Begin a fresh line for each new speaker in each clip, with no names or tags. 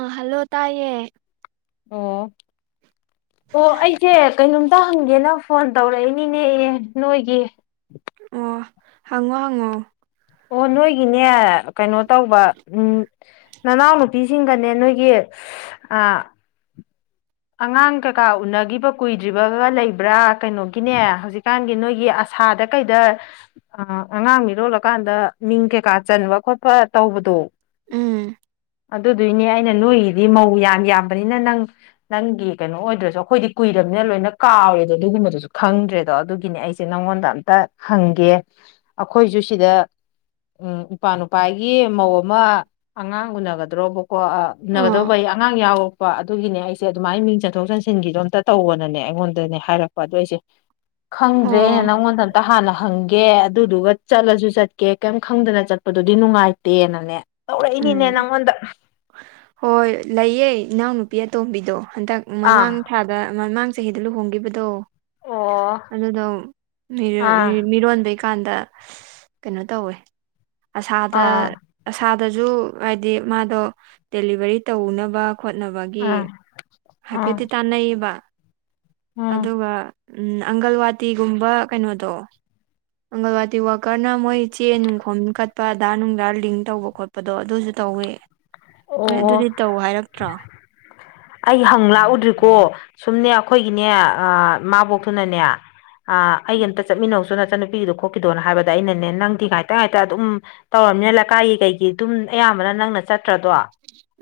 ꯑ ꯍꯜꯂꯣ ꯇꯥꯏꯦ
ꯑꯣ ꯑꯣ ꯑꯩꯁꯦ ꯀꯩꯅꯣꯝꯇ ꯍꯪꯒꯦꯅ ꯐꯣꯟ ꯇꯧꯔꯛꯏꯅꯤꯅꯦ ꯅꯣꯏꯒꯤ
ꯑꯣ ꯍꯉꯣ ꯍꯉꯣ
ꯑꯣ ꯅꯣꯏꯒꯤꯅꯦ ꯀꯩꯅꯣ ꯇꯧꯕ ꯎꯝ ꯅꯅꯥꯎꯅꯨꯄꯤꯁꯤꯡꯒꯅꯦ ꯅꯣꯏꯒꯤ ꯑꯥ ꯑꯉꯥꯡ ꯀꯀꯥ ꯎꯅꯈꯤꯕ ꯀꯨꯏꯗ꯭ꯔꯤꯕꯒ ꯂꯩꯕ꯭ꯔꯥ ꯀꯩꯅꯣꯒꯤꯅꯦ ꯍꯧꯖꯤꯛꯀꯥꯟꯒꯤ ꯅꯣꯏꯒꯤ ꯑꯁ ꯁꯥꯗ ꯀꯩꯗ ꯑꯉꯥꯡ ꯃꯤꯔꯣꯜꯂꯀꯥꯟꯗ ꯃꯤꯡ ꯀꯩꯀꯥ ꯆꯟꯕ ꯈꯣꯠꯄ ꯇꯧꯕꯗꯣ
ꯎꯝ
ꯑꯗꯨꯗꯨꯏꯅꯦ ꯑꯩꯅ ꯅꯣꯏꯒꯤꯗꯤ ꯃꯧ ꯌꯥꯝ ꯌꯥꯝꯕꯅꯤꯅ ꯅꯪ ꯅꯪꯒꯤ ꯀꯩꯅꯣ ꯑꯣꯏꯗ꯭ꯔꯁꯨ ꯑꯩꯈꯣꯏꯗꯤ ꯀꯨꯏꯔꯕꯝꯅꯤꯅ ꯂꯣꯏꯅ ꯀꯥꯎꯔꯦꯗꯣ ꯑꯗꯨꯒꯨꯝꯕꯗꯨꯁꯨ ꯈꯪꯗ꯭ꯔꯦꯗꯣ ꯑꯗꯨꯒꯤꯅꯦ ꯑꯩꯁꯦ ꯅꯪ ꯑꯩꯉꯣꯟꯗ ꯑꯝꯇ ꯍꯪꯒꯦ ꯑꯩꯈꯣꯏꯁꯨ ꯁꯤꯗ ꯎꯝ ꯏꯄꯥ ꯅꯨꯄꯥꯒꯤ ꯃꯧ ꯑꯃ ꯑꯉꯥꯡ ꯎꯅꯒꯗ꯭ꯔꯣꯕꯀꯣ
ꯑꯣ
ꯎꯅꯒꯗꯧꯕꯏ ꯑꯉꯥꯡ ꯌꯥꯎꯔꯛꯄ ꯑꯗꯨꯒꯤꯅꯦ ꯑꯩꯁ ꯁꯦ ꯑꯗꯨꯃꯥꯏꯅ ꯃꯤꯡ ꯆꯟꯊꯣꯛ ꯆꯟꯁꯤꯟꯒꯤꯗꯣ ꯑꯝꯇ ꯇꯧꯕꯅꯅꯦ ꯑꯩꯉꯣꯟꯗꯅꯦ ꯍꯥꯏꯔꯛꯄ ꯑꯗꯨꯗꯣ ꯑꯩꯁꯦ ꯈꯪꯗ꯭ꯔꯦ ꯑꯩꯅ
ꯑꯣ
ꯅꯪꯉꯣꯟꯗ ꯑꯝꯇ ꯍꯥꯟꯅ ꯍꯪꯒꯦ ꯦ ꯑꯗꯨꯗꯨꯒ ꯆꯠꯂꯁꯨ ꯆꯠꯀꯦ ꯀꯔꯤꯝ ꯈꯪꯗꯅ ꯆꯠꯄꯗꯨꯗꯤ ꯅꯨꯡꯉꯥꯏꯇꯦꯅꯅꯦ ꯇꯧꯔꯛꯏꯅꯤꯅꯦ
ꯎꯝ
ꯅꯪꯉꯣꯟꯗ
ꯍꯣꯏ ꯂꯩꯌꯦ ꯏꯅꯥꯎ ꯅꯨꯄꯤ ꯑꯇꯣꯝꯕꯤ ꯍꯟꯗꯛ
ꯑꯥ
ꯃꯃꯥꯡ ꯊꯥꯗ ꯃꯃꯥꯡ ꯆꯍꯤꯗ ꯂꯨꯍꯣꯡꯈꯤꯕꯗꯣ
ꯑꯣ
ꯑꯗꯨꯗꯗ ꯃꯤ
ꯑꯥ
ꯃꯤꯔꯣꯟ ꯀꯥꯟꯗ ꯀꯩꯅꯣ ꯇꯧꯋꯦ ꯑꯁꯥꯗ
ꯑꯥ
ꯑꯁꯥ ꯑꯗꯨꯗꯁꯨ ꯍꯥꯏꯗꯤ ꯃꯥꯗꯣ ꯗꯦꯂꯤꯚꯔꯤ ꯇꯧꯅꯕ ꯈꯣꯠꯅꯕꯒꯤ
ꯑꯥ ꯑꯥ
ꯍꯥꯏꯐꯦꯠꯇꯤ ꯇꯥꯟꯅꯩꯌꯦꯕ
ꯎꯝ
ꯑꯗꯨꯒ ꯎꯝ ꯑꯪꯒꯜꯋꯥꯇꯤꯒꯨꯝꯕ ꯀꯩꯅꯣꯗꯣ ꯑꯪꯒꯜꯋꯥꯗꯤ ꯋꯥꯀꯔꯅ ꯃꯣꯏ ꯆꯦ ꯅꯨꯡꯈꯣꯝ ꯀꯠꯄ ꯑꯙꯥ ꯅꯨꯡꯙꯥ ꯂꯤꯡ ꯇꯧꯕ ꯈꯣꯠꯄꯗꯣ ꯑꯗꯨꯁꯨ ꯇꯧꯋꯦ ꯅ
ꯑꯣ
ꯑꯗꯨꯗꯤ ꯇꯧ ꯍꯥꯏꯔꯛꯇ꯭ꯔꯣ
ꯑꯩ ꯍꯪ ꯂꯥꯛꯎꯗ꯭ꯔꯤꯀꯣ ꯁꯨꯝꯅꯦ ꯑꯩꯈꯣꯏꯒꯤꯅꯦ ꯏꯃꯥꯕꯣꯛꯇꯨꯅꯅꯦ ꯑ ꯑꯩ ꯑꯝꯇ ꯆꯠꯃꯤꯟꯅꯧꯁꯨ ꯅꯠꯇꯦ ꯅꯨꯄꯤꯒꯤꯗꯨꯣ ꯈꯣꯠꯈꯤꯗꯣꯅ ꯍꯥꯏꯕꯗ ꯑꯩꯅꯅꯦ ꯅꯪꯗꯤ ꯉꯥꯏꯇ ꯉꯥꯏꯇ ꯑꯗꯨꯝ ꯇꯧꯔꯝꯅꯤꯅ ꯂꯩꯀꯥꯏꯒꯤ ꯀꯩꯒꯤ ꯑꯗꯨꯝ ꯑꯌꯥꯝ ꯅꯪꯅ ꯆꯠꯇ꯭ꯔꯗꯣ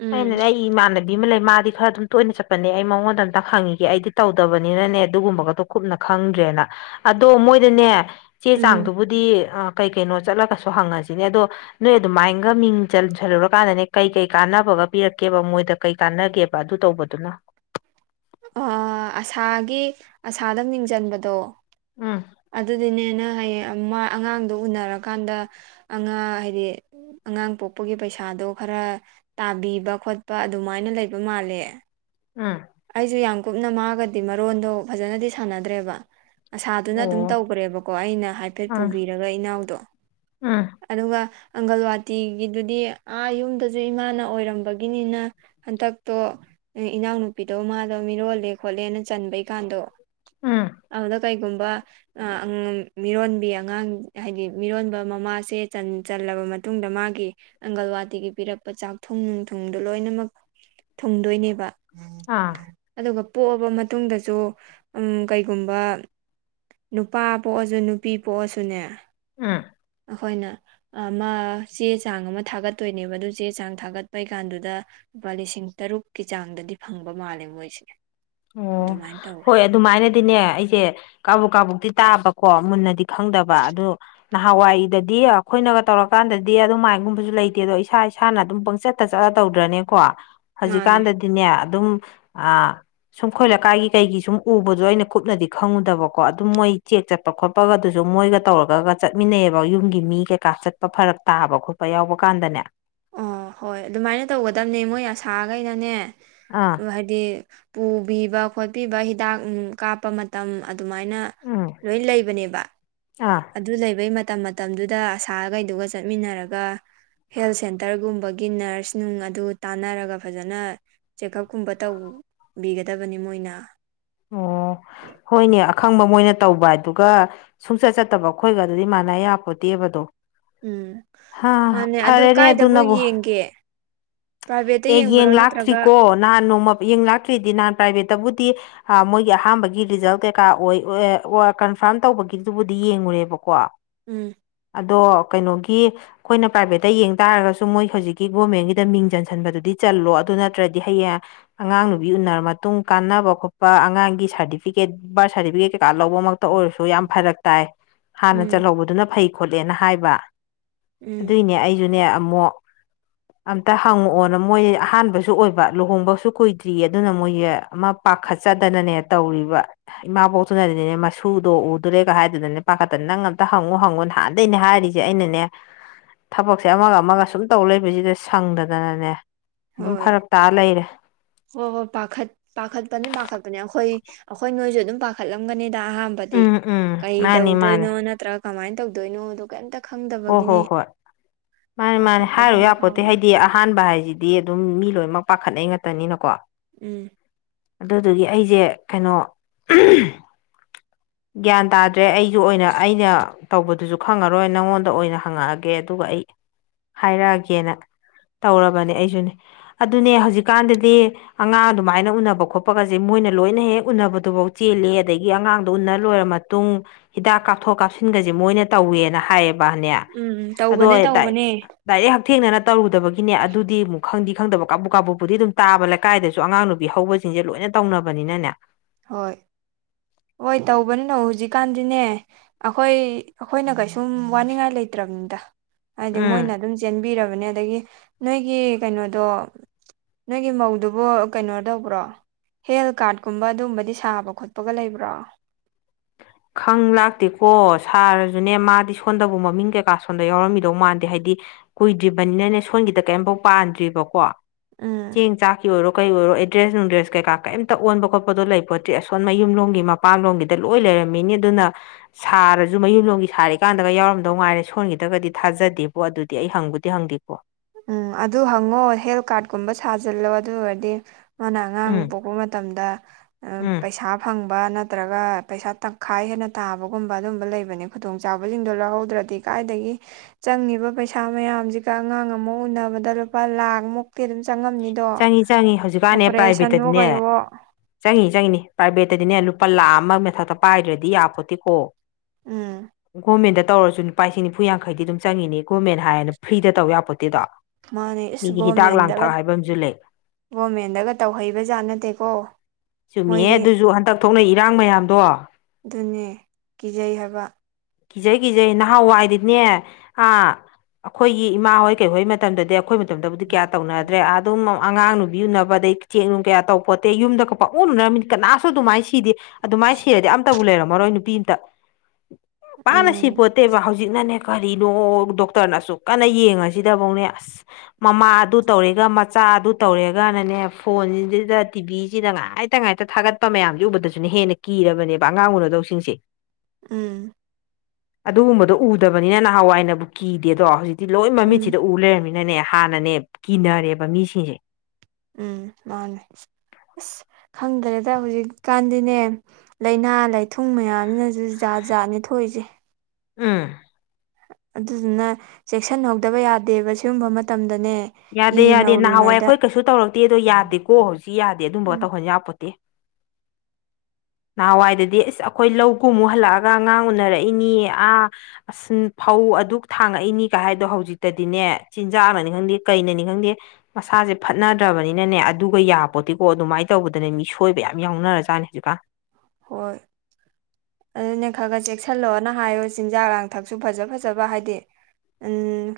ꯎꯝ
ꯑꯩꯅꯅꯦ ꯑꯩ ꯏꯃꯥꯟꯅꯕꯤ ꯑꯃ ꯂꯩ ꯃꯥꯗꯤ ꯈꯔ ꯑꯗꯨꯝ ꯇꯣꯏꯅ ꯆꯠꯄꯅꯦ ꯑꯩ ꯃꯉꯣꯟꯗ ꯑꯝꯇ ꯈꯪꯉꯤꯒꯦ ꯑꯩꯗꯤ ꯇꯧꯗꯕꯅꯤꯅꯅꯦ ꯑꯗꯨꯒꯨꯝꯕꯒꯗꯣ ꯀꯨꯞꯅ ꯈꯪꯗ꯭ꯔꯦꯅ ꯑꯗꯣ ꯃꯣꯏꯗꯅꯦ ꯆꯦ
ꯎꯝ
ꯆꯥꯡꯗꯨꯕꯨꯗꯤ ꯀꯩ ꯀꯩꯅꯣ ꯆꯠꯂꯒꯁꯨ ꯍꯪꯉꯁꯤꯅꯦ ꯑꯗꯣ ꯅꯣꯏ ꯑꯗꯨꯃꯥꯏꯅꯒ ꯃꯤꯡ ꯆꯟꯁꯜꯂꯨꯔꯀꯥꯟꯗꯅꯦ ꯀꯩ ꯀꯩ ꯀꯥꯟꯅꯕ ꯐ ꯄꯤꯔꯛꯀꯦꯕ ꯃꯣꯏꯗ ꯀꯩ ꯀꯥꯟꯅꯒꯦꯕ ꯑꯗꯨ ꯇꯧꯕꯗꯨꯅ
ꯑ ꯑꯁꯥꯒꯤ ꯑꯁꯥꯗ ꯃꯤꯡ ꯆꯟꯕꯗꯣ
ꯎꯝ
ꯑꯗꯨꯗꯤꯅꯦꯅ ꯍꯌꯦ ꯑꯉꯥꯡꯗꯣ ꯎꯅꯔꯀꯥꯟꯗ ꯑꯉꯥꯡ ꯍꯥꯏꯗꯤ ꯑꯉꯥꯡ ꯄꯣꯛꯄꯒꯤ ꯄꯩꯁꯥꯗꯣ ꯈꯔ ꯇꯥꯕꯤꯕ ꯈꯣꯠꯄ ꯑꯗꯨꯃꯥꯏꯅ ꯂꯩꯕ ꯃꯥꯜꯂꯦ
ꯎꯝ
ꯑꯩꯁꯨ ꯌꯥꯝ ꯀꯨꯞꯅ ꯃꯥꯒꯗꯤ ꯃꯔꯣꯟꯗꯣ ꯐꯖꯅꯗꯤ ꯁꯥꯟꯅꯗ꯭ꯔꯦꯕ ꯑꯁꯥꯗꯨꯅ ꯑꯗꯨꯝ
ꯑꯣ
ꯇꯧꯈ꯭ꯔꯦꯕꯀꯣ ꯑꯩꯅ ꯍꯥꯏꯐꯦꯠ
ꯎꯝ
ꯄꯨꯕꯤꯔꯒ ꯏꯅꯥꯎꯗꯣ
ꯎꯝ
ꯑꯗꯨꯒ ꯑꯪꯒꯜꯋꯥꯇꯤꯒꯤꯗꯨꯗꯤ ꯑꯥ ꯌꯨꯝꯗꯁꯨ ꯏꯃꯥꯅ ꯑꯣꯏꯔꯝꯕꯒꯤꯅꯤꯅ ꯍꯟꯗꯛꯇꯣ ꯏꯅꯎꯅ ꯅꯨꯄꯤꯗꯧ ꯃꯥꯗꯣ ꯃꯤꯔꯣꯜꯂꯦ ꯈꯣꯠꯂꯦꯅ ꯆꯟꯕꯩꯀꯥꯟꯗꯣ
ꯎꯝ
ꯑꯗꯨꯗ ꯀꯩꯒꯨꯝꯕ ꯑ ꯍꯥꯏ ꯃ ꯃꯇꯨꯡꯗ ꯃꯥꯒꯤ ꯑꯪꯒꯜꯋꯥꯗꯤꯤꯒꯤ ꯄꯤꯔꯛꯄ ꯆꯥꯛꯊꯨꯡ ꯅꯨꯡꯊꯨꯡꯗꯣ ꯂꯣꯏꯅꯃꯛ ꯊꯨꯡꯗꯣꯏꯅꯦꯕ
ꯑꯥ
ꯑꯗꯨꯒ ꯄꯣꯛꯑꯕ ꯃꯇꯨꯡꯗꯁꯨ ꯀꯩꯒꯨꯝꯕ ꯅꯨꯄꯥ ꯄꯣꯛꯑꯁꯨ ꯅꯨꯄꯤ ꯄꯣꯛꯑꯁꯨꯅꯦ
ꯎꯝ
ꯑꯩꯈꯣꯏꯅ ꯑꯃ ꯆꯦ ꯆꯥꯡ ꯑꯃ ꯊꯥꯒꯠꯇꯣꯏꯅꯦꯕ ꯑꯗꯨ ꯆꯦ ꯆꯥꯡ ꯊꯥꯒꯠꯄꯩ ꯀꯥꯟꯗꯨꯗ ꯂꯨꯄꯥ ꯂꯤꯁꯤꯡ ꯇꯔꯨꯛꯀꯤ ꯆꯥꯡꯗꯗꯤ ꯐꯪꯕ ꯃꯥꯜꯂꯦ ꯃꯣꯏꯁꯦ
ꯑꯣ
ꯑꯗꯨꯃꯥꯏꯅ ꯇꯧꯋꯦ
ꯍꯣꯏ ꯑꯗꯨꯃꯥꯏꯅꯗꯤꯅꯦ ꯑꯩꯁꯦ ꯀꯕꯨꯛ ꯀꯥꯕꯨꯛꯇꯤ ꯇꯥꯕꯀꯣ ꯃꯨꯟꯅꯗꯤ ꯈꯪꯗꯕ ꯑꯗꯨ ꯅꯍꯥꯟꯋꯥꯏꯗꯗꯤ ꯑꯩꯈꯣꯏꯅꯒ ꯇꯧꯔꯀꯥꯟꯗꯗꯤ ꯑꯗꯨꯃꯥꯏꯅꯒꯨꯝꯕꯁꯨ ꯂꯩꯇꯦ ꯑꯗꯣ ꯏꯁꯥ ꯏꯁꯥꯅ ꯑꯗꯨꯝ ꯄꯪꯆꯠꯇ ꯆꯠꯂ ꯇꯧꯗ꯭ꯔꯅꯦꯀꯣ
ꯃꯥꯅꯦ
ꯍꯧꯖꯤꯛꯀꯥꯟꯗꯗꯤꯅꯦ ꯑꯗꯨꯝ ꯑ ꯁꯨꯝ ꯑꯩ ꯈꯈꯣꯏ ꯂꯩꯀꯥꯏꯒꯤ ꯀꯩꯒꯤ ꯁꯨꯝ ꯎꯕꯗꯣ ꯑꯩꯅ ꯀꯨꯞꯅꯗꯤ ꯈꯪꯉꯨꯗꯕꯀꯣ ꯑꯗꯨꯝ ꯃꯣꯏ ꯆꯦꯛ ꯆꯠꯄ ꯈꯣꯠꯄꯒꯁꯨ ꯃꯣꯏꯒ ꯇꯧꯔꯒ ꯆꯠꯃꯤꯟꯅꯩꯌꯦꯕ ꯌꯨꯝꯒꯤ ꯃꯤ ꯀꯩꯀꯥ ꯆꯠꯄ ꯐꯔꯛ ꯇꯥꯕ ꯈꯣꯠꯄ ꯌꯥꯎꯕ ꯀꯥꯟꯗꯅꯦ
ꯑꯣ ꯍꯣꯏ ꯑꯗꯨꯃꯥꯏꯅ ꯇꯧꯒꯗꯝꯕꯅꯦ ꯃꯣꯏ ꯑꯁꯥꯈꯩꯅꯅꯦ
ꯑꯥ
ꯍꯥꯏꯗꯤ ꯄꯨꯕꯤꯕ ꯈꯣꯠꯄꯤꯕ ꯍꯤꯗꯥꯛ ꯀꯥꯞꯄ ꯃꯇꯝ ꯑꯗꯨꯃꯥꯏꯅ
ꯎꯝ
ꯂꯣꯏ ꯂꯩꯕꯅꯦꯕ
ꯑꯥ
ꯑꯗꯨ ꯂꯩꯕꯩ ꯃꯇꯝ ꯃꯇꯝꯗꯨꯗ ꯑꯁꯥꯒꯩꯗꯨꯒ ꯆꯠꯃꯤꯟꯅꯔꯒ ꯍꯦꯜꯊ ꯁꯦꯟꯇꯔꯒꯨꯝꯕꯒꯤ ꯅꯔꯁ ꯅꯨꯡ ꯑꯗꯨ ꯇꯥꯟꯅꯔꯒ ꯐꯖꯅ ꯆꯦꯛꯑꯞꯀꯨꯝꯕ ꯇꯧ ꯕꯤꯒꯗꯕꯅꯤ ꯃꯣꯏꯅ
ꯑꯣ ꯍꯣꯏꯅꯦ ꯑꯈꯪꯕ ꯃꯣꯏꯅ ꯇꯧꯕ ꯑꯗꯨꯒ ꯁꯨꯡꯆꯠ ꯆꯠꯇꯕ ꯑꯩꯈꯣꯏꯒ ꯑꯗꯨꯗꯤ ꯃꯥꯟꯅ ꯌꯥꯄꯣꯠꯇꯦꯕꯗꯣ
ꯎꯝ
ꯍꯥꯥ
ꯃꯥꯅꯦ
ꯐꯔꯦꯅꯦ ꯑꯗꯨ
ꯀꯥꯏꯗꯕꯨ
ꯅꯕꯨ
ꯌꯦꯡꯒꯦ ꯄ꯭ꯔꯥꯏꯚꯦꯠꯇ
ꯑꯦ
ꯌꯦꯡꯕ꯭ꯔꯣ
ꯌꯦꯡ
ꯅꯠꯇ꯭ꯔꯒ
ꯂꯥꯛꯇ꯭ꯔꯤꯀꯣ ꯅꯍꯥꯟ ꯅꯣꯡꯃ ꯌꯦꯡ ꯂꯥꯛꯇ꯭ꯔꯤꯗꯤ ꯅꯍꯥꯟ ꯄ꯭ꯔꯥꯏꯚꯦꯠꯇꯕꯨ ꯃꯣꯏꯒꯤ ꯑꯍꯥꯥꯟꯕꯒꯤ ꯔꯤꯖꯜ ꯀꯩꯀꯥ ꯑꯣꯏ ꯀꯟꯐꯥꯔꯝ ꯇꯧꯕꯒꯤꯗꯨꯕꯨꯗꯤ ꯌꯦꯡꯉꯨꯔꯦꯕꯀꯣ
ꯎꯝ
ꯑꯗꯣ ꯀꯩꯅꯣꯒꯤ ꯑꯩꯈꯣꯏꯅ ꯄ꯭ꯔꯥꯏꯚꯦꯠꯇ ꯌꯦꯡ ꯇꯥꯔꯒꯁꯨ ꯃꯣꯏ ꯍꯧꯖꯤꯛꯀꯤ ꯒꯣꯔꯃꯦꯟꯒꯤꯗ ꯃꯤꯡ ꯆꯟꯁꯟꯕꯗꯨꯗꯤ ꯆꯠ ꯆꯜꯂꯣ ꯑꯗꯨ ꯅꯠꯇ꯭ꯔꯗꯤ ꯍꯌꯦꯡ ꯑꯉꯥꯡ ꯅꯨꯕꯤ ꯎꯅꯔꯕ ꯃꯇꯨꯡ ꯀꯥꯟꯅꯕ ꯈꯣꯠꯄ ꯑꯉꯥꯡꯒꯤ ꯁꯥꯔꯇꯤꯐꯤꯀꯦꯠ ꯕꯥꯔꯠ ꯁꯥꯔꯇꯤꯐꯤꯀꯦꯠ ꯀꯩꯀꯥ ꯂꯧꯕꯃꯛꯇ ꯑꯣꯏꯔꯁꯨ ꯌꯥꯝ ꯐꯔꯛ ꯇꯥꯏ ꯍꯥꯟꯅ
ꯎꯝ
ꯆꯠꯍꯧꯕꯗꯨꯅ ꯐꯩ ꯈꯣꯠꯂꯦꯅ ꯍꯥꯏꯕ
ꯎꯝ
ꯑꯗꯨꯏꯅꯦ ꯑꯩꯁꯨꯅꯦ ꯑꯃꯨꯛ ꯑꯝꯇ ꯍꯪꯉꯛꯑꯣꯅ ꯃꯣꯏ ꯑꯍꯥꯟꯕꯁꯨ ꯑꯣꯏꯕ ꯂꯨꯍꯣꯡꯕꯁꯨ ꯀꯨꯏꯗ꯭ꯔꯤ ꯑꯗꯨꯅ ꯃꯣꯏꯁꯦ ꯑꯃ ꯄꯥꯈꯠ ꯆꯗꯅꯅꯦ ꯇꯧꯔꯤꯕ ꯏꯃꯥꯕꯣꯛꯇꯨꯅꯗꯤꯅꯦ ꯃꯁꯨꯗꯣ ꯎꯗꯣꯔꯦꯒ ꯍꯥꯏꯗꯨꯗꯅꯦ ꯄꯥꯈꯠꯇ ꯅꯪ ꯑꯝꯇ ꯍꯪꯉꯨ ꯍꯪꯉꯨ ꯅꯍꯥꯟꯗꯩꯅꯦ ꯍꯥꯏꯔꯤꯁꯦ ꯑꯩꯅꯅꯦ ꯊꯕꯛꯁꯦ ꯑꯃꯒ ꯑꯃꯒ ꯁꯨꯝ ꯇꯧ ꯂꯩꯕꯁꯤꯗ ꯁꯪꯗꯗꯅꯅꯦ ꯑꯗꯨꯝ
ꯍꯣꯏ
ꯐꯔꯛ ꯇꯥ ꯂꯩꯔꯦ
ꯍꯣ ꯍꯣ ꯄꯥꯈꯠ ꯄꯥꯈꯠ ꯄꯅꯤ ꯄꯥꯈꯠꯄꯅꯦ ꯑꯩꯈꯣꯏ ꯑꯩꯈꯣꯏ ꯅꯣꯏꯁꯨ ꯑꯗꯨꯝ ꯄꯥꯈꯠꯂꯝꯒꯅꯤ ꯗ ꯑꯍꯥꯟꯕꯗꯤ
ꯎꯝ ꯎꯝ
ꯀꯩ
ꯃꯥꯅꯤ
ꯇꯧꯗꯣꯏꯅꯣ
ꯃꯥꯅꯤ
ꯅꯠꯇ꯭ꯔꯒ ꯀꯃꯥꯏꯅ ꯇꯧꯗꯣꯏꯅꯣ ꯀꯩꯝꯇ
ꯍꯣꯏ
ꯈꯪꯗꯕꯒꯤꯅꯤ
ꯍꯣꯏ ꯍꯣꯏ ꯃꯥꯅꯤ ꯃꯥꯅꯤ
ꯄꯥꯈꯠꯄꯗꯤ
ꯍꯥꯏꯔꯨ
ꯑꯗꯨꯝ
ꯌꯥꯄꯣꯠꯇꯦ
ꯐꯥꯎꯕꯅꯤ
ꯍꯥꯏꯗꯤ ꯑꯍꯥꯟꯕ ꯍꯥꯏꯁꯤꯗꯤ ꯑꯗꯨꯝ ꯃꯤ ꯂꯣꯏꯅꯃꯛ ꯄꯥꯈꯠꯅꯩ ꯉꯥꯛꯇꯅꯤꯅꯀꯣ
ꯎꯝ
ꯑꯗꯨꯗꯨꯒꯤ ꯑꯩꯁꯦ ꯀꯩꯅꯣ ꯒ꯭ꯌꯥꯟ ꯇꯥꯗ꯭ꯔꯦ ꯑꯩꯁꯨ ꯑꯣꯏꯅ ꯑꯩꯅ ꯇꯧꯕꯗꯨꯁꯨ ꯈꯪꯉꯔꯣꯏ ꯅꯪꯉꯣꯟꯗ ꯑꯣꯏꯅ ꯍꯪꯉꯛꯑꯒꯦ ꯑꯗꯨꯒ ꯑꯩ ꯍꯥꯏꯔꯛꯑꯒꯦꯅ ꯇꯧꯔꯕꯅꯦ ꯑꯩꯁꯨꯅꯦ ꯑꯗꯨꯅꯦ ꯍꯧꯖꯤꯛꯀꯥꯟꯗꯗꯤ ꯑꯉꯥꯡ ꯑꯗꯨꯃꯥꯏꯅ ꯎꯅꯕ ꯈꯣꯠꯄꯒꯁꯦ ꯃꯣꯏ ꯃꯣꯏꯅ ꯂꯣꯏꯅ ꯍꯦꯛ ꯎꯅꯕꯗꯨꯐꯧ ꯆꯦꯜꯂꯦ ꯑꯗꯒꯤ ꯑꯉꯥꯡ ꯎꯟꯅ ꯂꯣꯏꯔꯕ ꯃꯇꯨꯡ ꯍꯤꯗꯥꯛ ꯀꯥꯞꯊꯣꯛ ꯀꯥꯞꯁꯤꯟꯒꯁꯦ ꯃꯣꯏꯅ ꯇꯧꯋꯦꯅ ꯍꯥꯏꯌꯦꯕ ꯅꯦ
ꯎꯝ ꯎꯝ
ꯑꯗꯣ
ꯇꯧꯕꯅꯦ ꯇꯧꯕꯅꯦ
ꯗꯥꯏꯔꯦꯛ ꯍꯛꯊꯦꯡꯅꯅ ꯇꯧꯔꯨꯗꯕꯒꯤꯅꯦ ꯑꯗꯨꯗꯤ ꯑꯃꯨꯛ ꯈꯪꯗꯤ ꯈꯪꯗꯕ ꯀꯥꯕꯨ ꯀꯥꯕꯨꯛꯄꯨꯗꯤ ꯑꯗꯨꯝ ꯇꯥꯕ ꯂꯩꯀꯥꯏꯗꯁꯨ ꯑꯉꯥꯡ ꯅꯨꯄꯤ ꯍꯧꯕꯁꯤꯡꯁꯦ ꯂꯣꯏꯅ ꯇꯧꯅꯕꯅꯤꯅꯅꯦ
ꯍꯣꯏ ꯍꯣꯏ ꯇꯧꯕꯅꯤꯅ ꯍꯧꯖꯤꯛꯀꯥꯟꯗꯤꯅꯦ ꯑꯩꯈꯣꯏ ꯑꯩꯈꯣꯏꯅ ꯀꯩꯁꯨ ꯁꯨꯝ ꯋꯥꯅꯤꯡꯉꯥꯏ ꯂꯩꯇ꯭ꯔꯕꯅꯤꯗ ꯍꯥꯏꯗꯤ
ꯎꯝ
ꯃꯣꯏꯅ ꯑꯗꯨꯝ ꯆꯦꯟꯕꯤꯔꯕ ꯑꯗꯒꯤ ꯅꯣꯏꯒꯤ ꯀꯩꯅꯣꯗꯣ ꯅꯣꯏꯒꯤ ꯃꯧꯗꯨꯕꯨ ꯀꯩꯅꯣ ꯇꯧꯕ꯭ꯔꯣ ꯍꯦꯜꯊ ꯀꯥꯔꯠꯀꯨꯝꯕ ꯑꯗꯨꯝꯕꯗꯤ ꯁꯥꯕ ꯈꯣꯠꯄꯒ ꯂꯩꯕ꯭ꯔꯣ
ꯈꯪ ꯂꯥꯛꯇꯦꯀꯣ ꯁꯥꯔꯁꯨꯅꯦ ꯃꯥꯗꯤ ꯁꯣꯟꯗꯕꯨ ꯃꯃꯤꯡ ꯀꯩꯀꯥ ꯁꯣꯟꯗ ꯌꯥꯎꯔꯝꯒꯤꯗꯧ ꯃꯥꯟꯗꯦ ꯍꯥꯏꯗꯤ ꯀꯨꯏꯗ꯭ꯔꯤꯕꯅꯤꯅꯅꯦ ꯁꯣꯟꯒꯤꯗ ꯀꯔꯤꯝꯐꯥꯎ ꯄꯥꯟꯗ꯭ꯔꯤꯕꯀꯣ
ꯎꯝ
ꯆꯦꯡ ꯆꯥꯛꯀꯤ ꯑꯣꯏꯔꯣ ꯀꯩ ꯑꯣꯏꯔꯣ ꯑꯦꯗ꯭ꯔꯦꯁ ꯅꯨꯡꯗ꯭ꯔꯦꯁ ꯀꯩꯀꯥ ꯀꯩꯝꯇ ꯑꯣꯟꯕ ꯈꯣꯠꯄꯗꯣ ꯂꯩ ꯄꯣꯠꯇ꯭ꯔꯦ ꯑꯁꯣꯟ ꯃꯌꯨꯝ ꯂꯣꯝꯒꯤ ꯃꯄꯥꯟꯂꯣꯝꯒꯤꯗ ꯂꯣꯏ ꯂꯩꯔꯝ ꯃꯤꯅꯤ ꯑꯗꯨꯅ ꯁꯥꯔꯁꯨ ꯃꯌꯨꯝꯂꯣꯝꯒꯤ ꯁꯥꯔꯤꯀꯥꯟꯗꯒ ꯌꯥꯎꯔꯝꯗꯧ ꯉꯥꯏꯔꯦ ꯁꯣꯟꯈꯤꯗ꯭ꯔꯒꯗꯤ ꯊꯥꯖꯗꯦꯕꯣ ꯑꯗꯨꯗꯤ ꯑꯩ ꯍꯪꯕꯨꯗꯤ ꯍꯪꯒꯦꯀꯣ
ꯎꯝ ꯑꯗꯨ ꯍꯪꯉꯣ ꯍꯦꯜ ꯀꯥꯔꯠꯀꯨꯝꯕ ꯁꯥꯖꯤꯜꯂꯣ ꯑꯗꯨ ꯑꯣꯏꯔꯗꯤ ꯃꯥꯅ ꯑꯉꯥꯡ
ꯎꯝ
ꯄꯣꯛꯄ ꯃꯇꯝꯗ
ꯎꯝ
ꯄꯩꯁꯥ ꯐꯪꯕ ꯅꯠꯇ꯭ꯔꯒ ꯄꯩꯁ ꯇꯪꯈꯥꯏ ꯍꯦꯟꯅ ꯇꯥꯕꯒꯨꯝꯕ ꯑꯗꯨꯒꯨꯝꯕ ꯂꯩꯕꯅꯦ ꯈꯨꯗꯣꯡꯆꯥꯕꯁꯤꯡꯗꯣ ꯂꯧꯍꯧꯗ꯭ꯔꯗꯤ ꯀꯥꯏꯗꯒꯤ ꯆꯪꯉꯤꯕ ꯄꯩꯁꯥ ꯃꯌꯥꯝꯁꯤꯒ ꯑꯉꯥꯡ ꯑꯃ ꯎꯅꯕꯗ ꯂꯨꯄꯥ ꯂꯥꯛ ꯃꯨꯛꯇꯤ ꯑ
ꯆꯪꯉꯤ ꯆꯪꯉꯤ ꯍꯧꯖꯤꯛꯀꯥꯟꯅꯦ
ꯑꯣꯄꯔꯦꯁꯟꯋꯣ
ꯄ꯭ꯔꯥꯏꯚꯦꯠꯇꯗꯤꯅꯦ
ꯀꯩꯋꯣ
ꯆꯪꯉꯤꯅꯦ ꯆꯪꯉꯤꯅꯦ ꯄ꯭ꯔꯥꯏꯚꯦꯠꯇꯗꯤꯅꯦ ꯂꯨꯄꯥ ꯂꯥꯛ ꯑꯃ ꯃꯊꯛꯇ ꯄꯥꯏꯗ꯭ꯔꯗꯤ ꯌꯥ ꯄꯣꯠꯇꯦꯀꯣ
ꯎꯝ
ꯒꯣꯔꯃꯦꯟꯗ ꯇꯧꯔꯁꯨ ꯂꯨꯄꯥ ꯂꯤꯁꯤꯡ ꯅꯤꯐꯨ ꯌꯥꯡꯈꯩꯗꯤ ꯑꯗꯨꯝ ꯆꯪꯉꯤꯅꯤ ꯒꯣꯔꯃꯦꯟ ꯍꯥꯏꯅ ꯐ꯭ꯔꯤꯗ ꯇꯧ ꯌꯥꯄꯣꯠꯇꯦꯗꯣ
ꯃꯥꯅꯦ ꯏꯁ
ꯃꯤꯒꯤ ꯍꯤꯗꯥꯛ
ꯒꯣꯕꯔꯃꯦꯟꯗꯒ
ꯂꯥꯡꯊꯛ ꯍꯥꯏꯕ ꯑꯃꯁꯨ ꯂꯩ
ꯒꯣꯕꯔꯃꯦꯟꯗꯒ ꯇꯧꯍꯩꯕꯖꯥꯠ ꯅꯠꯇꯦꯀꯣ
ꯆꯨꯝꯃꯤꯍꯦ
ꯃꯣꯏꯗꯤ
ꯑꯗꯨꯁꯨ ꯍꯟꯗꯛ ꯊꯣꯛꯅꯩ ꯏꯔꯥꯡ ꯃꯌꯥꯝꯗꯣ
ꯑꯗꯨꯅꯦ ꯀꯤꯖꯩ ꯍꯥꯏꯕ
ꯀꯤꯖꯩ ꯀꯤꯖꯩ ꯅꯍꯥꯟꯋꯥꯏꯗꯤꯅꯦ ꯑꯥ ꯑꯩꯈꯣꯏꯒꯤ ꯏꯃꯥꯍꯣꯏ ꯀꯩꯍꯣꯏ ꯃꯇꯝꯗꯗꯤ ꯑꯩꯈꯣꯏ ꯃꯇꯝꯗꯕꯨꯗꯤ ꯀꯌꯥ ꯇꯧꯅꯗ꯭ꯔꯦ ꯑꯗꯨꯝ ꯑꯉꯥꯡ ꯅꯨꯕꯤ ꯎꯅꯕ ꯑꯗꯩ ꯆꯦꯛ ꯅꯨꯡ ꯀꯌꯥ ꯇꯧꯄꯣꯠꯇꯦ ꯌꯨꯝꯗꯒ ꯄꯡꯎ ꯎꯅꯔꯃꯤꯅꯤ ꯀꯅꯥꯁꯨ ꯑꯗꯨꯃꯥꯏꯅ ꯁꯤꯗꯦ ꯑꯗꯨꯃꯥꯏꯅ ꯁꯤꯔꯗꯤ ꯑꯝꯇꯕꯨ ꯂꯩꯔꯝꯃꯔꯣꯏ ꯅꯨꯄꯤ ꯑꯃꯝꯇ ꯀꯅꯥꯝ ꯁꯤ
ꯎꯝ
ꯄꯣꯠꯇꯦꯕ ꯍꯧꯖꯤꯛꯅꯅꯦ ꯀꯔꯤꯅꯣ ꯗꯣꯛꯇꯔꯅ ꯑꯁꯨꯛ ꯀꯟꯅ ꯌꯦꯡꯉꯁꯤꯗꯐꯧꯅꯦ ꯑꯁ ꯃꯃꯥ ꯑꯗꯨ ꯇꯧꯔꯦꯒ ꯃꯆꯥ ꯑꯥ ꯑꯗꯨ ꯇꯧꯔꯦꯒꯅꯅꯦ ꯐꯣꯟꯁꯤꯗ ꯇꯤꯚꯤꯁꯤꯗ ꯉꯥꯏꯇ ꯉꯥꯏꯇ ꯊꯥꯒꯠꯄ ꯃꯌꯥꯝꯁꯦ ꯎꯕꯗꯁꯨꯅ ꯍꯦꯟ ꯑꯩꯅ ꯀꯤꯔꯕꯅꯦꯕ ꯑꯉꯥꯡ ꯑꯨꯅꯗꯧꯁꯤꯡꯁꯦ
ꯎꯝ
ꯑꯗꯨꯒꯨꯝꯕꯗꯣ ꯎꯗꯕꯅꯤꯅ ꯅꯍꯥꯟꯋꯥꯏꯅꯕꯨ ꯀꯤꯗꯦꯗꯣ ꯍꯧꯖꯤꯛꯇꯤ ꯂꯣꯏ
ꯎꯝ
ꯃꯃꯤꯠꯁꯤꯗ ꯎ ꯂꯩꯔꯝꯃꯤ ꯅꯅꯦ ꯍꯥꯟꯅꯅꯦ ꯀꯤꯅꯔꯦꯕ ꯃꯤꯁꯤꯡꯁꯦ
ꯎꯝ ꯃꯥꯅꯦ ꯑꯁ ꯈꯪꯗ꯭ꯔꯦꯗ ꯍꯧꯖꯤꯛꯀꯥꯟꯗꯤꯅꯦ ꯂꯥꯏꯅꯥ ꯂꯥꯏꯊꯨꯡ ꯃꯌꯥꯝꯅꯁꯨ ꯖꯥꯖꯥꯠꯅꯦ ꯊꯣꯛꯏꯁꯦ
ꯎꯝ
ꯑꯗꯨꯗꯨꯅ ꯆꯦꯛꯁꯤꯟꯍꯧꯗꯕ ꯌꯥꯗꯦꯕ ꯁꯤꯒꯨꯝꯕ ꯃꯇꯝꯗ
ꯌꯥꯗꯦ ꯌꯥꯗꯦ ꯅꯍꯥꯟꯋꯥꯏ ꯑꯩꯈꯣꯏ ꯀꯩꯁꯨ ꯇꯧꯔꯛꯇꯦ ꯑꯗꯣ ꯌꯥꯗꯦꯀꯣ ꯍꯧꯖꯤꯛ ꯌꯥꯗꯦ ꯑꯗꯨꯝꯕ
ꯎꯝ
ꯇꯧꯍꯟ ꯌꯥꯄꯣꯟꯇꯦ [inaudible] ꯅꯍꯥꯟꯋꯥꯏꯗꯗꯤ ꯑꯁ ꯑꯩꯈꯣꯏ ꯂꯧꯒꯨꯝꯃꯨꯛ ꯍꯜꯂꯛꯑꯒ ꯑꯉꯥꯡ ꯎꯅꯔꯛꯏꯅꯤ ꯑꯥ ꯑꯁ ꯐꯧ ꯎ ꯑꯗꯨꯛ ꯊꯥꯡꯉꯛꯏꯅꯤꯒ ꯍꯥꯏꯗꯣ ꯍꯧꯖꯤꯛꯇꯗꯤꯅꯦ ꯆꯤꯟꯖꯥꯛ ꯑꯃꯅꯤ ꯈꯪꯗꯦ ꯀꯩꯅꯅꯤ ꯈꯪꯗꯦ ꯃꯁꯥꯁꯦ ꯐꯠꯅꯗ꯭ꯔꯕꯅꯤꯅꯅꯦ ꯑꯗꯨꯒ ꯌꯥꯄꯣꯠꯇꯗꯤꯀꯣ ꯑꯗꯨꯃꯥꯏꯅ ꯇꯧꯕꯗꯅꯦ ꯃꯤ ꯁꯣꯏꯕ ꯌꯥ ꯌꯥꯝ ꯌꯥꯎꯅꯔꯖꯥꯠꯅꯤ ꯍꯧꯖꯤꯛꯀꯥꯟ
ꯍꯣꯏ ꯑꯗꯨꯅꯦ ꯈꯔ ꯈꯔ ꯆꯦꯛꯁꯤꯜꯂꯛꯑꯣꯅ ꯍꯥꯏꯌꯣ ꯆꯤꯟꯖꯥꯛ ꯂꯥꯡꯊꯛꯁꯨ ꯐꯖ ꯐꯖꯕ ꯍꯥꯏꯗꯤ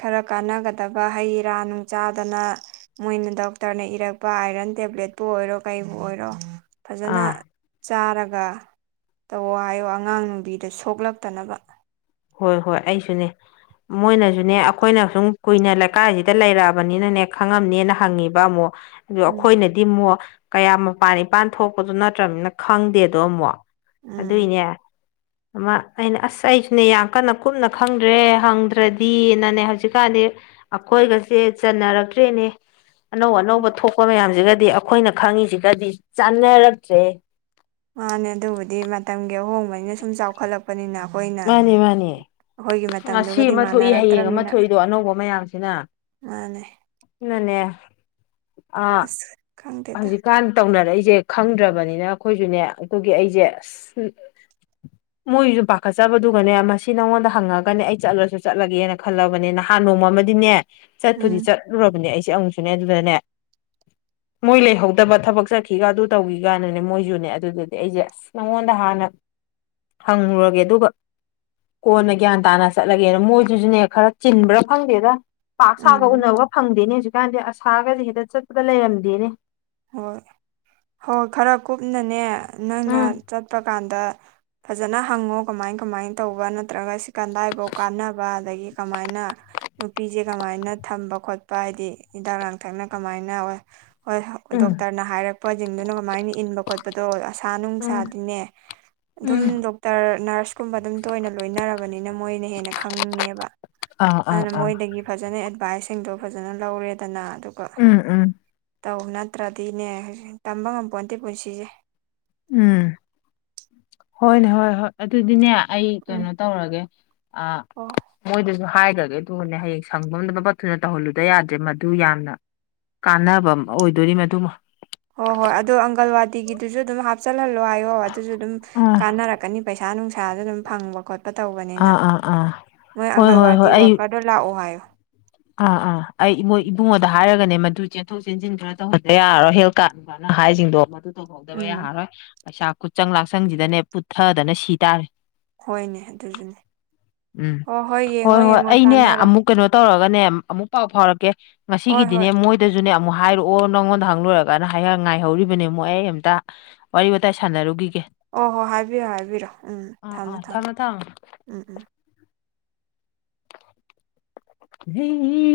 ꯈꯔ ꯀꯥꯟꯅꯒꯗꯕ ꯍꯩ ꯔꯥ ꯅꯨꯡ ꯆꯥꯗꯅ ꯃꯣꯏꯅ ꯗꯣꯛꯇꯔꯅ ꯏꯔꯛ ꯑꯥꯏꯔꯟ ꯇꯦꯕ꯭ꯂꯦꯠꯄꯨ ꯑꯣꯏꯔꯣ ꯀ ꯑꯣꯏꯔꯣ ꯐꯖ
ꯑꯥ
ꯆꯥ ꯇꯧꯋꯣ ꯍꯥꯏꯌꯣ ꯑꯉꯥꯡ ꯅꯨꯕꯤꯗ ꯁꯣꯛꯂꯛꯇꯅꯕ
ꯍꯣꯏ ꯍꯣꯏ ꯑꯩꯁꯨꯅꯦ ꯃꯣꯏꯅꯁꯨꯅꯦ ꯑꯩꯈꯣꯏꯅ ꯁꯨꯝ ꯀꯨꯏꯅ ꯂꯩꯀꯥꯏꯁꯤꯗ ꯂꯩꯔꯛꯑꯕꯅꯤꯅꯅꯦ ꯈꯪꯉꯝꯅꯦꯅ ꯍꯪꯉꯤꯕ ꯑꯃꯨꯛ ꯑꯗꯨ
ꯎꯝ
ꯑꯩꯈꯣꯏꯅꯗꯤ ꯑꯃꯨꯛ ꯀꯌꯥꯝ ꯃꯄꯥꯟ ꯏꯄꯥꯟ ꯊꯣꯛꯄꯗꯣ ꯅꯠꯇ꯭ꯔꯅꯤꯅ ꯈꯪꯗꯦꯗꯣ ꯑꯃꯨꯛ
ꯎꯝ
ꯑꯗꯨꯏꯅꯦ ꯑꯃ ꯑꯩꯅ ꯑꯁ ꯑꯩꯁꯨ ꯁꯤꯅꯦ ꯌꯥꯝ ꯀꯟꯅ ꯀꯨꯞꯅ ꯈꯪꯗ꯭ꯔꯦ ꯍꯪꯗ꯭ꯔꯗꯤꯅꯅꯦ ꯍꯧꯖꯤꯛꯀꯥꯟꯗꯤ ꯑꯩꯈꯣꯏꯒꯁꯦ ꯀꯟꯅꯔꯛꯇ꯭ꯔꯦꯅꯦ ꯑꯅꯧ ꯑꯅꯧꯕ ꯊꯣꯛꯄ ꯃꯌꯥꯝꯁꯤꯒꯗꯤ ꯑꯩꯈꯣꯏꯅ ꯈꯪꯉꯤꯁꯤꯒꯗꯤ ꯆꯥꯟꯅꯔꯛꯇ꯭ꯔꯦ
ꯃꯥꯅꯦ ꯑꯗꯨꯕꯨꯗꯤ ꯃꯇꯝꯒꯤ ꯑꯍꯣꯡꯕꯅꯤꯅ ꯁꯨꯝ ꯆꯥꯎꯈꯠꯂꯛꯄꯅꯤꯅ ꯑꯩꯈꯣꯏꯅ
ꯃꯥꯅꯦ ꯃꯥꯅꯦ
ꯑꯩꯈꯣꯏꯒꯤ
ꯉꯁꯤ
ꯃꯇꯝꯗꯨꯒꯗꯤ
ꯑꯃ ꯊꯣꯛꯏ ꯍꯌꯦꯡ ꯑꯃ
ꯃꯥꯟꯅꯔꯛꯇ꯭ꯔꯃꯤꯅ
ꯊꯣꯛꯏꯗꯣ ꯑꯅꯧꯕ ꯃꯌꯥꯝꯁꯤꯅ
ꯃꯥꯅꯦ
ꯅꯅꯦ
ꯑꯁ ꯈꯪꯗꯦꯗ
ꯍꯧꯖꯤꯛꯀꯥꯟ ꯇꯧꯅꯔꯛꯏꯁꯤ ꯁꯦ ꯈꯪꯗ꯭ꯔꯕꯅꯤꯅ ꯑꯩꯈꯣꯏꯁꯨꯅꯦ ꯑꯗꯨꯒꯤ ꯑꯩꯁꯦ ꯑꯁ ꯃꯣꯏꯁꯨ ꯄꯥꯈꯠꯆꯕꯗꯨꯒꯅꯦ ꯃꯁꯤ ꯅꯉꯣꯟꯗ ꯍꯪꯉꯒꯅꯦ ꯑꯩ ꯆꯠꯂꯁꯨ ꯆꯠꯂꯒꯦꯅ ꯈꯜꯂꯕꯅꯦ ꯅꯍꯥꯟ ꯅꯣꯡꯃ ꯑꯃꯗꯤꯅꯦ ꯆꯠꯄꯨꯗꯤ
ꯎꯝ
ꯆꯠꯂꯨꯔꯕꯅꯦ ꯑꯩꯁꯦ ꯑꯃꯨꯛꯁꯨꯅꯦ ꯑꯗꯨꯗꯅꯦ ꯃꯣꯏ ꯂꯩꯍꯧꯗꯕ ꯊꯕꯛ ꯆꯠꯈꯤꯒ ꯑꯗꯨ ꯇꯧꯈꯤꯒꯅꯅꯦ ꯃꯣꯏꯁꯨꯅꯦ ꯑꯗꯨꯗꯗꯤ ꯑꯩꯁꯦ ꯅꯪꯉꯣꯟꯗ ꯍꯥꯟꯅ ꯍꯪꯂꯉꯨꯔꯒꯦ ꯑꯗꯨꯒ ꯀꯣꯟꯅ ꯒ꯭ꯌꯥꯟ ꯇꯥꯅ ꯆꯠꯂꯒꯦꯅ ꯃꯣꯏꯗꯨꯁꯨꯅꯦ ꯈꯔ ꯆꯤꯟꯕ꯭ꯔꯥ ꯈꯪꯗꯦꯗ ꯄꯥꯛ ꯁꯥꯒ
ꯎꯝ
ꯎꯅꯕ ꯐꯪꯗꯦꯅꯦ ꯍꯧꯖꯤꯛꯀꯥꯟꯁꯦ ꯑꯁꯥꯒꯁꯦ ꯍꯦꯛꯇ ꯆꯠꯄꯗ ꯂꯩꯔꯝꯗꯦꯅꯦ
ꯍꯣꯏ ꯍꯣꯏ ꯈꯔ ꯀꯨꯞꯅꯅꯦ ꯅꯪꯅ
ꯎꯝ
ꯆꯠꯄ ꯀꯥꯟꯗ ꯐꯖꯅ ꯍꯪꯉꯣ ꯀꯃꯥꯏ ꯀꯃꯥꯏ ꯇꯧꯕ ꯅꯠꯇ꯭ꯔꯒ ꯀꯗꯥꯏꯐꯥꯎ ꯀꯥꯟꯅꯕ ꯑꯗꯒꯤ ꯀꯃꯥꯏꯅ ꯅꯨꯄꯤꯁꯦ ꯀꯃꯥꯏꯅ ꯊꯝꯕ ꯈꯣꯠꯄ ꯍꯥꯏꯗꯤ ꯍꯤꯗꯥꯛ ꯂꯥꯡꯊꯛꯅ ꯀꯃꯥꯏꯅ ꯍ ꯍꯣꯏ
ꯎꯝ
ꯗꯣꯛꯇꯔꯅ ꯍꯥꯏꯔꯛꯄꯁꯤꯡꯗꯨꯅ ꯀꯃꯥꯏꯅ ꯏꯟꯕ ꯈꯣꯠꯄꯗꯣ ꯑꯁꯥ
ꯎꯝ
ꯅꯨꯡꯁꯥꯗꯤꯅꯦ ꯑꯗꯨꯝ
ꯎꯝ
ꯗꯣꯛꯇꯔ ꯅꯔꯁꯀꯨꯝꯕ ꯑꯗꯨꯝ ꯇꯣꯏꯅ ꯂꯣꯏꯅꯔꯕꯅꯤ ꯃꯣꯏꯅ ꯍꯦꯟꯅ ꯈꯪꯉꯦꯕ
ꯑꯥ ꯑꯥ
ꯑꯗꯨꯅ
ꯑꯥ
ꯃꯣꯏꯗꯒꯤ ꯐꯖꯅ ꯚꯥꯏꯁꯤꯡꯗꯣ ꯐꯖꯅ ꯂꯧꯔꯦꯗꯅ ꯑꯗꯨꯒ
ꯎꯝ ꯎꯝ
ꯇꯧ ꯅꯠꯇ꯭ꯔꯗꯤꯅꯦ ꯍꯧꯖꯤꯛ ꯇꯝꯕ ꯉꯝꯄꯣꯟꯗꯦ ꯄꯨꯟꯁꯤꯁꯦ
ꯎꯝ ꯍꯣꯏꯅꯦ ꯍꯣꯏ ꯍꯣꯏ ꯑꯗꯨꯗꯤꯅꯦ ꯑꯩ
ꯎꯝ
ꯀꯩꯅꯣ ꯇꯧꯔꯒꯦ
ꯍꯣ
ꯃꯣꯏꯗꯁꯨ ꯍꯥꯏꯈ꯭ꯔꯒꯦ ꯑꯗꯨꯅꯦ ꯍꯌꯦꯡ ꯁꯪꯐꯝꯝꯗ ꯃꯄ ꯊꯨꯅ ꯇꯧꯍꯜꯂꯨꯗꯕ ꯌꯥꯗ꯭ꯔꯦ ꯃꯗꯨ ꯌꯥꯝꯅ ꯀꯥꯟꯅꯕ ꯑꯣꯏꯗꯣꯔꯤ ꯃꯗꯨꯃ
ꯍꯣꯏ ꯍꯣꯏ ꯑꯗꯣ ꯑꯪꯒꯜꯋꯥꯗꯤꯒꯤꯗꯨꯁꯨ ꯑꯗꯨꯝ ꯍꯥꯞꯆꯜꯍꯜꯂꯣ ꯍꯥꯏꯌꯣ ꯑꯗꯨꯁꯨ ꯑꯗꯨꯝ
ꯑꯥ
ꯀꯥꯟꯅꯔꯛꯀꯅꯤ ꯄꯩꯁꯥ ꯄꯩꯁꯥ ꯅꯨꯡꯁꯥꯗ ꯑꯗꯨꯝ ꯐꯪꯕ ꯈꯣꯠꯄ ꯇꯧꯕꯅꯤꯅ
ꯑꯥ ꯑꯥ ꯑꯥ
ꯅꯣꯏ
ꯍꯣꯏ
ꯑꯪꯒꯜꯋꯥꯗꯤ ꯋꯥꯀꯔꯗꯣ ꯂꯥꯛꯑꯣ ꯍꯥꯏꯌꯣ
ꯑ ꯑ ꯑꯩ ꯏꯃ ꯏꯕꯨ ꯃꯗ ꯍꯥꯏꯔꯒꯅꯦ ꯃꯗꯨ ꯆꯦꯟꯊꯣꯛ ꯆꯦꯟꯁꯤꯟ ꯈꯔ ꯇꯧꯍꯟꯕ ꯌꯥꯔꯔꯣꯏ ꯍꯦꯜꯠ ꯀꯥꯔꯠꯅ ꯍꯥꯏꯁꯤꯡꯗꯣ ꯠꯇꯨ ꯐꯧꯗꯕ
ꯎꯝ
ꯌꯥꯔꯔꯣꯏ ꯄꯩꯁꯥ ꯈꯨꯠꯆꯪ ꯂꯥꯛꯆꯪꯁꯤꯗꯅꯦ ꯄꯨꯠꯊꯗꯅ ꯁꯤ ꯇꯥꯔꯦ
ꯍꯣꯏꯅꯦ ꯑꯗꯨꯁꯨꯅꯦ
ꯎꯝ
ꯍꯣꯏ
ꯍꯣꯏ
ꯌꯦꯡꯉꯣ
ꯍꯣꯏ
ꯌꯦꯡꯉꯣ
ꯑꯩꯅꯦ
ꯇꯥꯟꯅꯔꯣ
ꯑꯃꯨꯛ ꯀꯩꯅꯣ ꯇꯧꯔꯒ ꯅꯦ ꯑꯃꯨꯛ ꯄꯥꯎ ꯐꯥꯎꯔꯛꯀꯦ
ꯍꯣꯏ
ꯉꯁꯤꯒꯤꯗꯤꯅꯦ
ꯍꯣꯏ
ꯃꯣꯏꯗꯁꯨꯅꯦ ꯑꯃꯨꯛ ꯍꯥꯏꯔꯛꯑꯣ ꯅꯪꯉꯣꯟꯗ ꯍꯪꯂꯣꯏꯨꯔꯒꯅ ꯉꯥꯏꯍꯧꯔꯤꯕꯅꯦ ꯑꯃꯨꯛ ꯑꯩ ꯑꯝꯇ ꯋꯥꯔꯤ ꯋꯥꯇꯥꯏ ꯁꯥꯟꯅꯔꯨꯒꯤꯒꯦ
ꯑꯣ ꯍꯣꯏ ꯍꯥꯏꯕꯤꯌꯣ ꯍꯥꯏꯕꯤꯔꯣ ꯎꯝ
ꯑꯥ
ꯊꯝꯃꯦ
ꯑꯥ
ꯊꯝꯃꯦ
ꯊꯝꯃꯣ ꯊꯝꯃꯣ
ꯎꯝ ꯎꯝ
ꯍ [inaudible]